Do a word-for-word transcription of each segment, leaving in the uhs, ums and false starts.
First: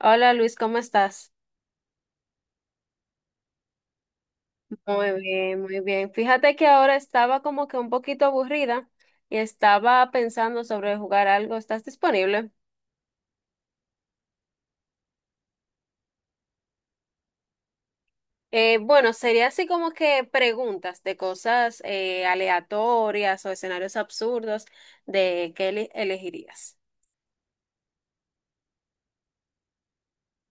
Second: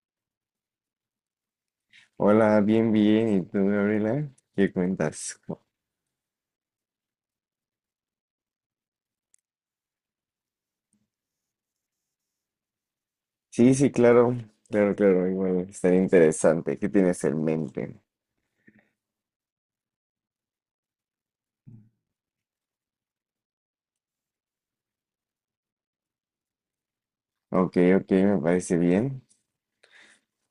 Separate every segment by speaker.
Speaker 1: Hola Luis, ¿cómo estás?
Speaker 2: Hola, bien, bien. ¿Y tú, Gabriela? ¿Qué
Speaker 1: Muy
Speaker 2: cuentas?
Speaker 1: bien, muy bien. Fíjate que ahora estaba como que un poquito aburrida y estaba pensando sobre jugar algo. ¿Estás disponible?
Speaker 2: Sí, sí, claro, claro, claro. Igual estaría interesante. ¿Qué tienes en mente?
Speaker 1: Eh, bueno, sería así como que preguntas de cosas eh, aleatorias o escenarios absurdos de qué eli- elegirías.
Speaker 2: Ok, ok, me parece bien.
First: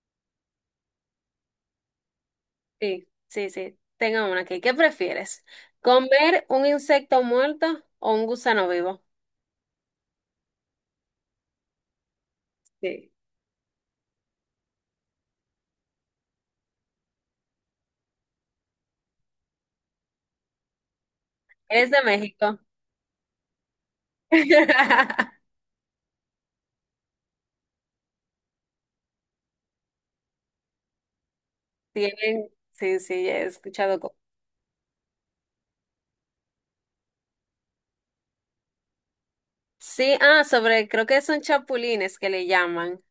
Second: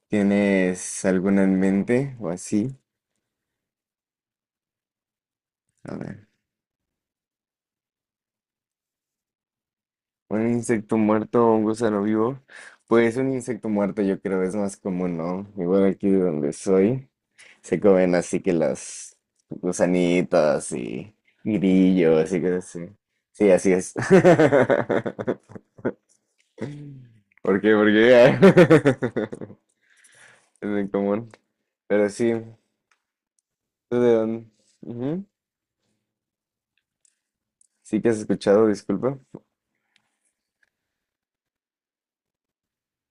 Speaker 2: ¿Tienes alguna en mente o así?
Speaker 1: Sí, sí, sí. Tengo una aquí. ¿Qué prefieres?
Speaker 2: A ver.
Speaker 1: ¿Comer un insecto muerto o un gusano vivo?
Speaker 2: ¿Un insecto muerto o un gusano vivo?
Speaker 1: Sí.
Speaker 2: Pues un insecto muerto yo creo es más común, ¿no? Igual aquí de donde soy se comen así que las gusanitas y
Speaker 1: ¿Eres de
Speaker 2: grillos y
Speaker 1: México?
Speaker 2: cosas así. Sí, así es. ¿Por qué? ¿Por qué? Es muy común. Pero sí,
Speaker 1: Tienen, sí, sí, he
Speaker 2: ¿tú de
Speaker 1: escuchado.
Speaker 2: dónde? Ujú. Sí que has escuchado, disculpa.
Speaker 1: Sí, ah, sobre, creo que son chapulines que le llaman.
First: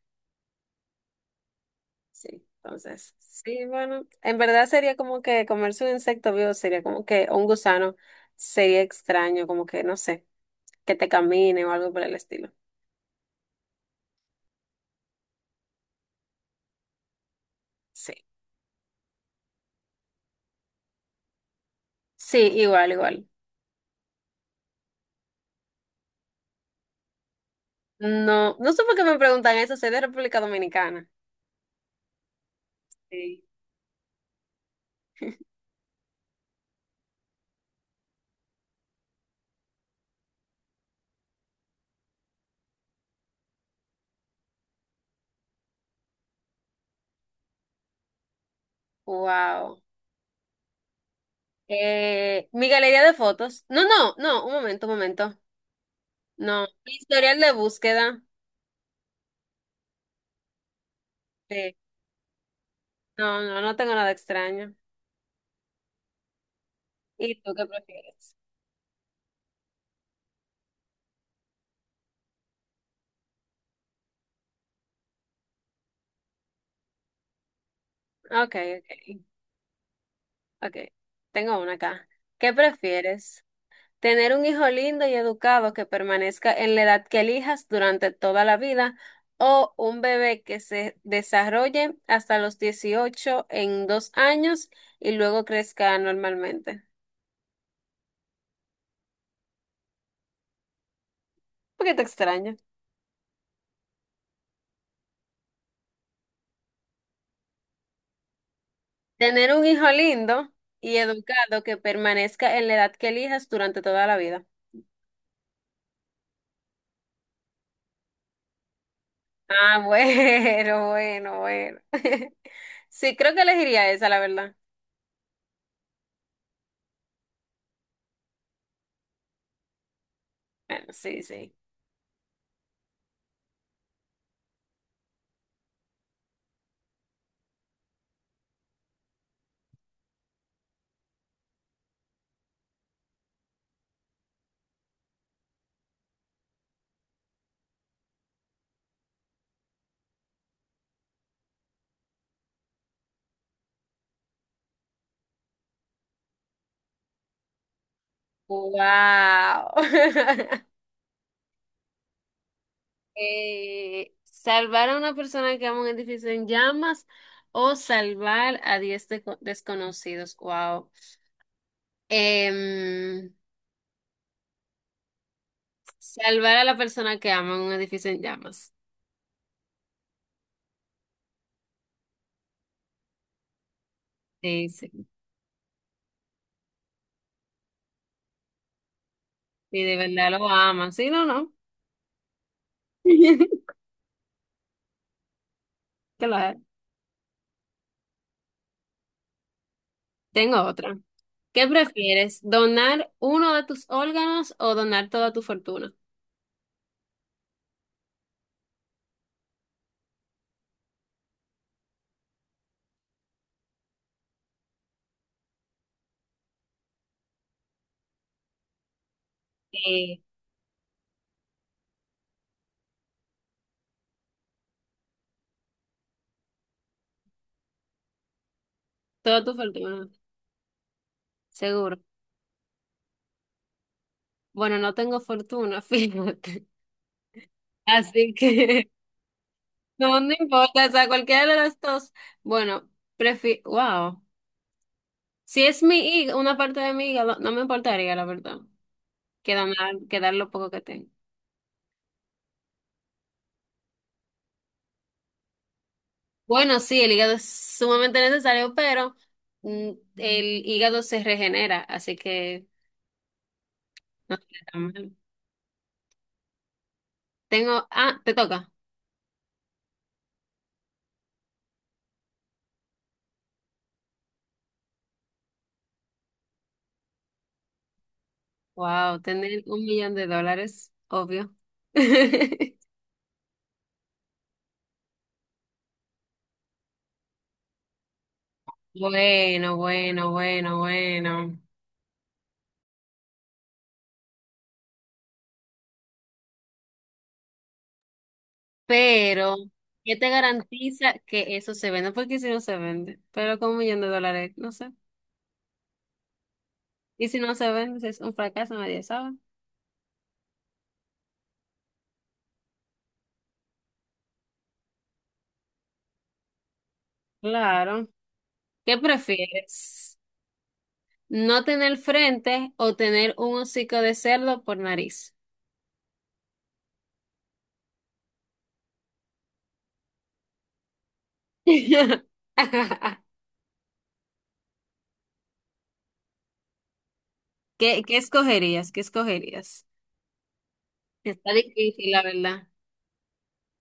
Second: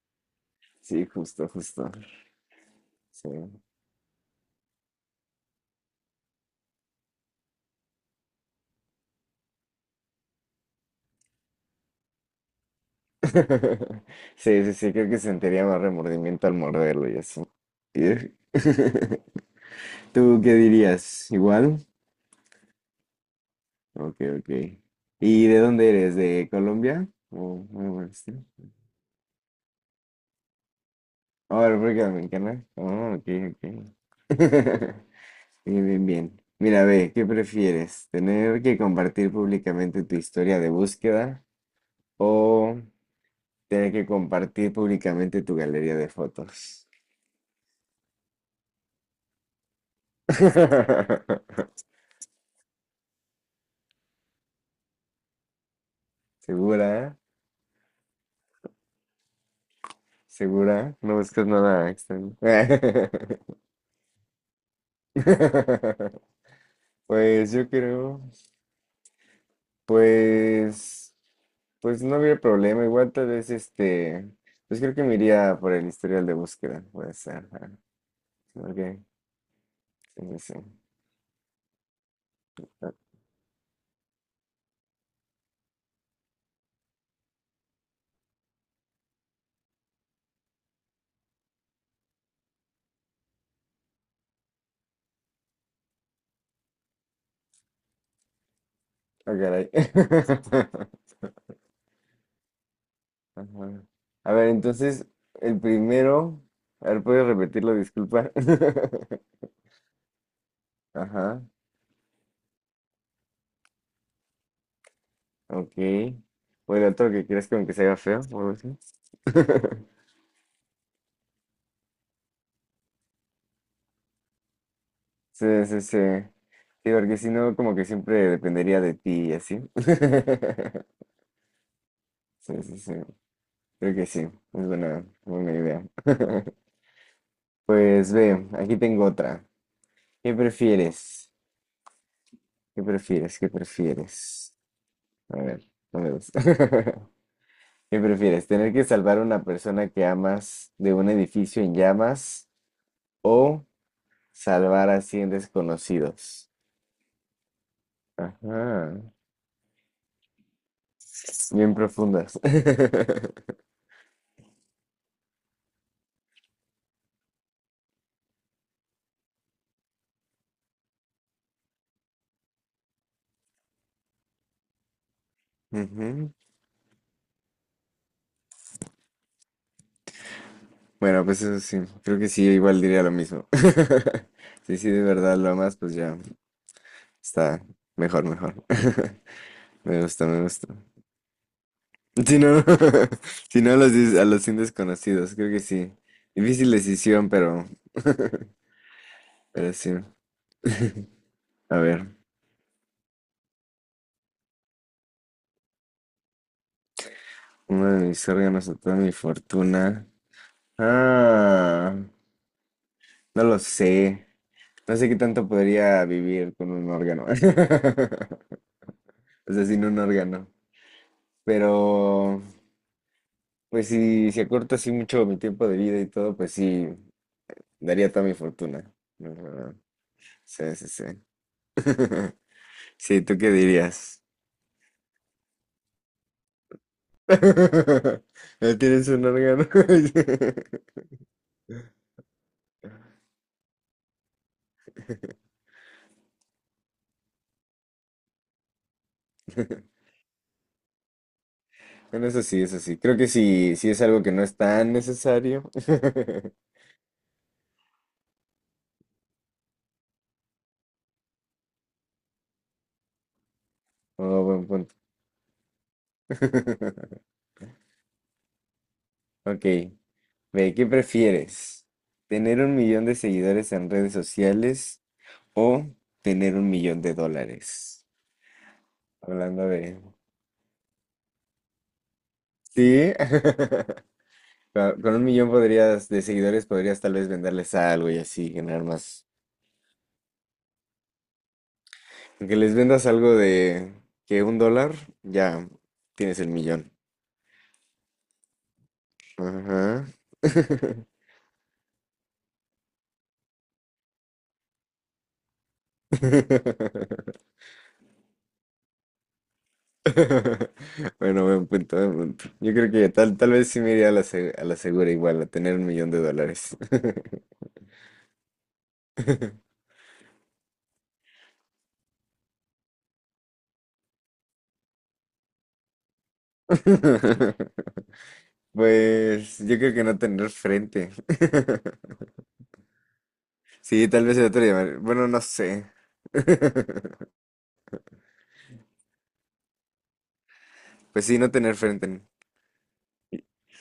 Speaker 2: Sí, justo, justo.
Speaker 1: Sí, entonces,
Speaker 2: Sí.
Speaker 1: sí, bueno, en verdad sería como que comerse un insecto vivo, sería como que o un gusano, sería extraño, como que, no sé, que te camine o algo por el estilo.
Speaker 2: Sí, sí, sí, creo que sentiría más remordimiento al morderlo y así.
Speaker 1: Sí,
Speaker 2: Ugh. ¿Tú qué dirías? ¿Igual?
Speaker 1: sí, igual, igual.
Speaker 2: Ok, ok. ¿Y de dónde eres? ¿De Colombia? ¿O algo por el estilo?
Speaker 1: No, no sé por qué me preguntan eso, soy de República Dominicana.
Speaker 2: Oh, ¿República Dominicana? Oh, ok,
Speaker 1: Sí.
Speaker 2: ok. Bien, bien, bien. Mira, ve, ¿qué prefieres? ¿Tener que compartir públicamente tu historia de búsqueda o tener que compartir públicamente tu galería de fotos?
Speaker 1: Wow. Eh, mi galería de fotos. No, no, no, un momento, un momento. No,
Speaker 2: ¿Segura?
Speaker 1: historial de búsqueda.
Speaker 2: ¿Segura? No buscas
Speaker 1: Sí.
Speaker 2: nada extraño.
Speaker 1: No, no, no tengo nada extraño. ¿Y
Speaker 2: Pues
Speaker 1: tú qué
Speaker 2: yo creo,
Speaker 1: prefieres?
Speaker 2: pues, pues no habría problema. Igual tal vez este, pues creo que me iría por el historial de búsqueda. Puede ser. Ajá.
Speaker 1: Ok,
Speaker 2: Ok,
Speaker 1: ok,
Speaker 2: sí, sí,
Speaker 1: ok.
Speaker 2: sí.
Speaker 1: Tengo una acá. ¿Qué prefieres? ¿Tener un hijo lindo y educado que permanezca en la edad que elijas durante toda la vida o un bebé que se desarrolle hasta los dieciocho en dos años y luego crezca normalmente?
Speaker 2: Ah, caray.
Speaker 1: Un te extraño.
Speaker 2: Ajá. A ver, entonces, el primero. A ver, ¿puedes repetirlo? Disculpa.
Speaker 1: Tener un hijo lindo y
Speaker 2: Ajá,
Speaker 1: educado que permanezca en la edad que elijas durante toda la vida.
Speaker 2: ok. O el otro que quieres como que se haga feo o algo así.
Speaker 1: Ah, bueno, bueno, bueno. Sí, creo que elegiría esa, la verdad.
Speaker 2: Sí, sí, sí. Sí, porque si no, como que siempre dependería de ti y así.
Speaker 1: Bueno, sí, sí.
Speaker 2: Sí, sí, sí. Creo que sí. Es buena, buena idea. Pues ve, aquí tengo otra. ¿Qué prefieres? ¿Qué prefieres? ¿Qué prefieres? A ver, no me gusta. ¿Qué prefieres? ¿Tener que salvar a una persona que amas de un edificio en llamas o salvar a cien desconocidos? Ajá,
Speaker 1: Wow.
Speaker 2: bien profundas.
Speaker 1: Eh, ¿salvar a una persona que ama un edificio en llamas o salvar a diez deco- desconocidos? Wow. Em,
Speaker 2: Ujú.
Speaker 1: salvar a la persona que ama un edificio en llamas.
Speaker 2: Bueno, pues eso sí, creo que sí, yo igual diría lo mismo.
Speaker 1: Sí,
Speaker 2: Sí, sí,
Speaker 1: sí.
Speaker 2: de verdad lo amas, pues ya está mejor, mejor.
Speaker 1: Y de
Speaker 2: Me gusta,
Speaker 1: verdad
Speaker 2: me
Speaker 1: lo
Speaker 2: gusta.
Speaker 1: ama. Sí, no, no.
Speaker 2: Si no, si no a los, dis- a los cien desconocidos, creo que sí.
Speaker 1: Claro.
Speaker 2: Difícil decisión, pero, pero sí.
Speaker 1: Tengo otra. ¿Qué
Speaker 2: A ver,
Speaker 1: prefieres? ¿Donar uno de tus órganos o donar toda tu fortuna?
Speaker 2: uno de mis órganos o toda mi fortuna. Ah, no lo sé. No sé qué tanto podría vivir con un órgano. O sea, sin un
Speaker 1: Eh,
Speaker 2: órgano. Pero, pues si, si acorto así mucho mi tiempo de vida y todo, pues sí, daría toda mi fortuna.
Speaker 1: Toda tu
Speaker 2: La
Speaker 1: fortuna,
Speaker 2: Sí, sí, sí.
Speaker 1: seguro.
Speaker 2: Sí, ¿tú qué dirías?
Speaker 1: Bueno, no tengo fortuna, fíjate. Así
Speaker 2: ¿No
Speaker 1: que
Speaker 2: tienes un órgano?
Speaker 1: no, no importa, o sea, cualquiera de las dos. Bueno, prefi wow. Si es mi hígado, una parte de mi hígado, no me importaría, la verdad, que donar, que dar lo poco que tengo.
Speaker 2: Bueno, eso sí, eso sí. Creo que sí, sí es algo que no es tan necesario.
Speaker 1: Bueno, sí, el hígado es sumamente necesario, pero mm, el hígado se regenera, así que no
Speaker 2: Oh, buen
Speaker 1: está tan
Speaker 2: punto.
Speaker 1: mal. Tengo, ah, te toca.
Speaker 2: Ok, ve, ¿qué prefieres? ¿Tener un millón de seguidores en redes sociales o tener un millón de dólares?
Speaker 1: Wow, tener
Speaker 2: Hablando
Speaker 1: un
Speaker 2: de.
Speaker 1: millón de dólares, obvio.
Speaker 2: Sí, con con un millón podrías, de seguidores podrías tal vez venderles algo y así ganar más.
Speaker 1: Bueno, bueno, bueno, bueno.
Speaker 2: Aunque les vendas algo de que un dólar, ya tienes el millón.
Speaker 1: Pero,
Speaker 2: Ajá.
Speaker 1: ¿qué te garantiza que eso se venda? Porque si no se vende, pero con un millón de dólares, no sé. Y si no se vende, si es un fracaso, nadie sabe.
Speaker 2: Bueno, buen punto, buen punto. Yo creo que tal, tal vez sí me iría a la, se- a la segura igual, a tener un millón de dólares.
Speaker 1: Claro. ¿Qué prefieres? ¿No tener frente o tener un hocico de cerdo por nariz?
Speaker 2: Pues yo creo que no tener frente.
Speaker 1: ¿Qué,
Speaker 2: Sí, tal vez el otro día. Bueno, no sé.
Speaker 1: qué escogerías? ¿Qué escogerías?
Speaker 2: Pues sí, no
Speaker 1: Está
Speaker 2: tener
Speaker 1: difícil, la
Speaker 2: frente.
Speaker 1: verdad.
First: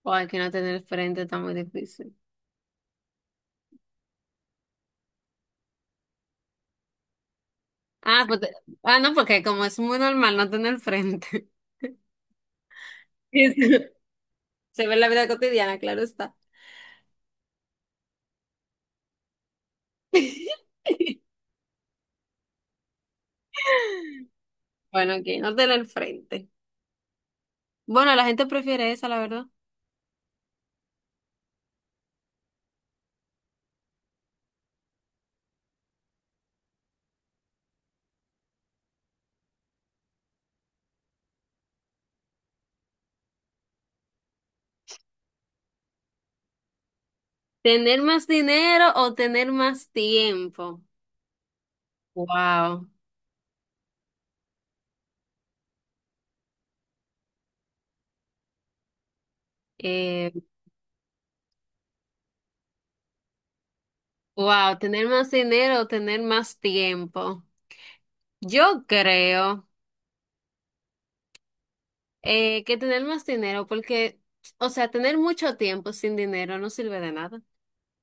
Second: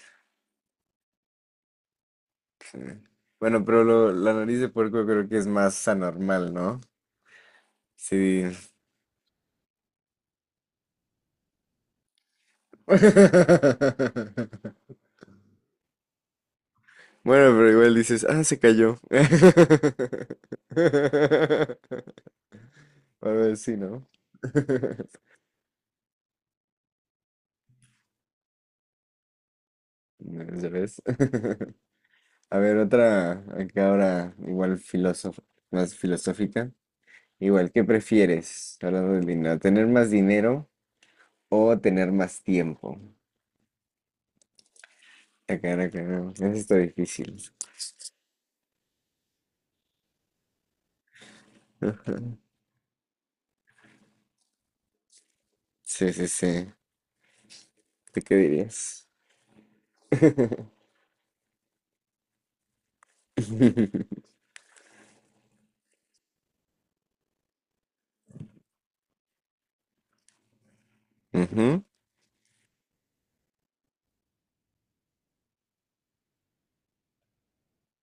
Speaker 1: O hay que no tener frente está muy difícil.
Speaker 2: Bueno, pero lo- la nariz de puerco creo que es más anormal, ¿no?
Speaker 1: Ah, pues,
Speaker 2: Sí.
Speaker 1: te- ah, no, porque como es muy normal no tener frente. Eso se ve en la vida cotidiana, claro está.
Speaker 2: Bueno, pero igual dices, ah, se cayó. A ver, sí, ¿no?
Speaker 1: Bueno, aquí no tener frente. Bueno, la gente prefiere esa, la verdad.
Speaker 2: Ya ves. A ver, otra, acá ahora igual filósofa, más filosófica. Igual, ¿qué prefieres hablando del dinero? ¿Tener más dinero o tener más tiempo? Acá, acá, no, eso está difícil.
Speaker 1: ¿Tener más dinero o tener más tiempo?
Speaker 2: Ah,
Speaker 1: Wow.
Speaker 2: sí, sí, sí. ¿Tú qué dirías?
Speaker 1: Eh, wow, tener más dinero o tener más tiempo. Yo creo
Speaker 2: Ujú.
Speaker 1: eh, que tener más dinero, porque, o sea, tener mucho tiempo sin dinero no sirve de nada.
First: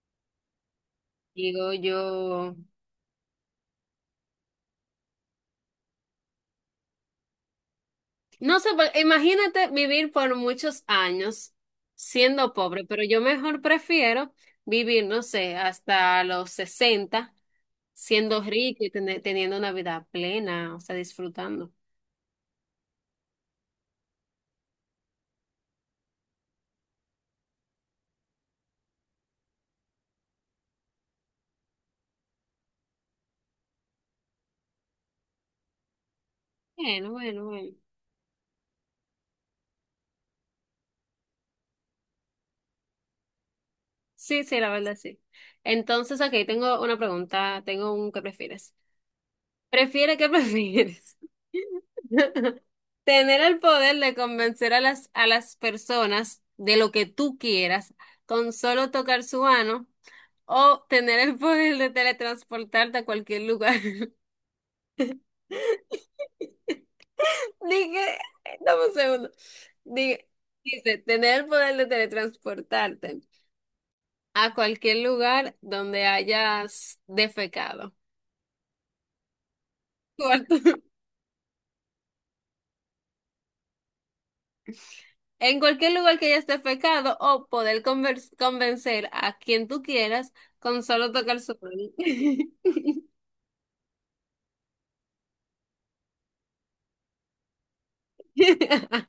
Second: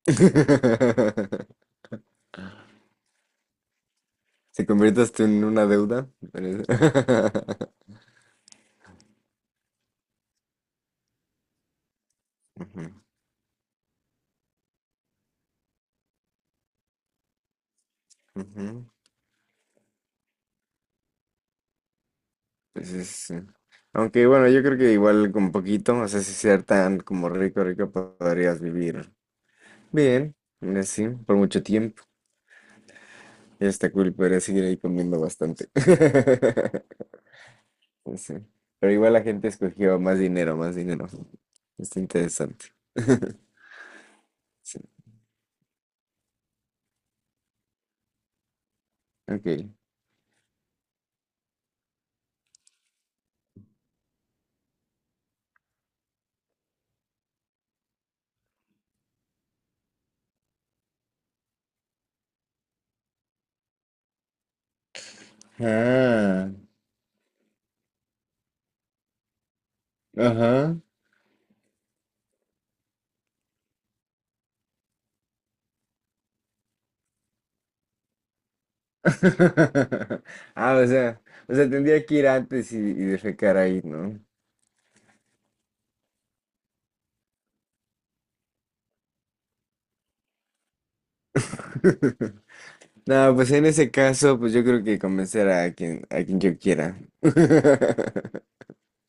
Speaker 1: Digo yo,
Speaker 2: Se conviertas tú en una deuda. pero-
Speaker 1: no sé, pues, imagínate vivir por muchos años siendo
Speaker 2: Ujú,
Speaker 1: pobre, pero yo mejor prefiero vivir, no sé, hasta los sesenta siendo rico
Speaker 2: ujú.
Speaker 1: y tener- teniendo una vida plena, o sea, disfrutando.
Speaker 2: Pues es, eh, aunque bueno, yo creo que igual con poquito, o sea, si ser tan como rico, rico, podrías vivir bien, así, por mucho tiempo. Ya está cool, podrías seguir ahí comiendo bastante.
Speaker 1: Bueno, bueno, bueno.
Speaker 2: Pues sí. Pero igual la gente escogió más dinero, más dinero. Está interesante.
Speaker 1: Sí, sí, la
Speaker 2: Sí,
Speaker 1: verdad sí. Entonces, aquí tengo una pregunta, tengo un ¿qué prefieres?
Speaker 2: ok.
Speaker 1: ¿Prefiere qué prefieres? Tener el poder de convencer a las, a las personas de lo que tú quieras con solo tocar su mano o tener el poder de teletransportarte a cualquier lugar.
Speaker 2: Ah,
Speaker 1: Dije, dame un segundo. Dije,
Speaker 2: ajá.
Speaker 1: dice, tener el poder de teletransportarte a cualquier lugar donde hayas defecado.
Speaker 2: Ah,
Speaker 1: Cuarto,
Speaker 2: o sea, o sea, tendría que ir antes y, y defecar ahí, ¿no?
Speaker 1: en cualquier lugar que hayas defecado o poder convers- convencer a quien tú quieras con solo tocar su mano.
Speaker 2: No, pues en ese caso, pues yo creo que convencer a quien, a quien, yo quiera.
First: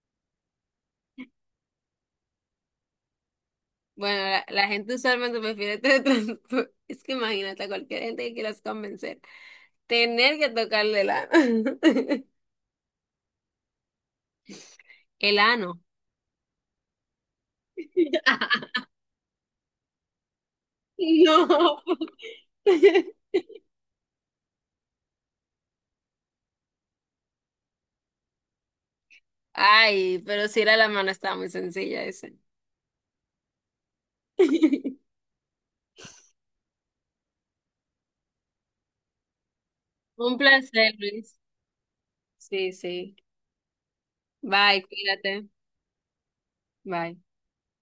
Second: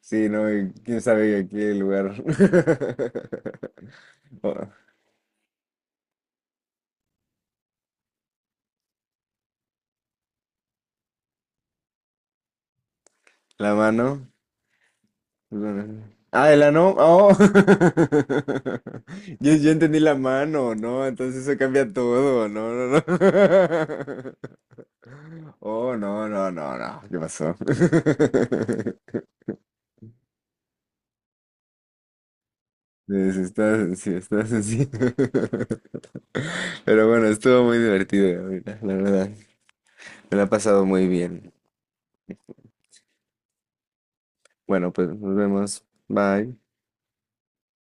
Speaker 2: Sí, no, y quién sabe aquí el lugar.
Speaker 1: Bueno, la, la
Speaker 2: Oh,
Speaker 1: gente usualmente prefiere teletransportar. Es que imagínate a cualquier gente que quieras convencer, tener que tocarle el ano.
Speaker 2: la mano.
Speaker 1: El ano.
Speaker 2: Ah, de la ano. Oh. Yo, yo entendí la mano, ¿no? Entonces eso
Speaker 1: No.
Speaker 2: cambia todo, no, no, no. Oh, no, no, no, no. ¿Qué pasó?
Speaker 1: Ay, pero si era la mano, estaba muy sencilla ese.
Speaker 2: Sí, sí, estás así, estás así. Pero bueno, estuvo muy divertido, Gabriela, la verdad.
Speaker 1: Un
Speaker 2: Me la he pasado
Speaker 1: placer,
Speaker 2: muy
Speaker 1: Luis.
Speaker 2: bien.
Speaker 1: Sí, sí. Bye,
Speaker 2: Bueno, pues nos
Speaker 1: cuídate.
Speaker 2: vemos. Bye.
Speaker 1: Bye.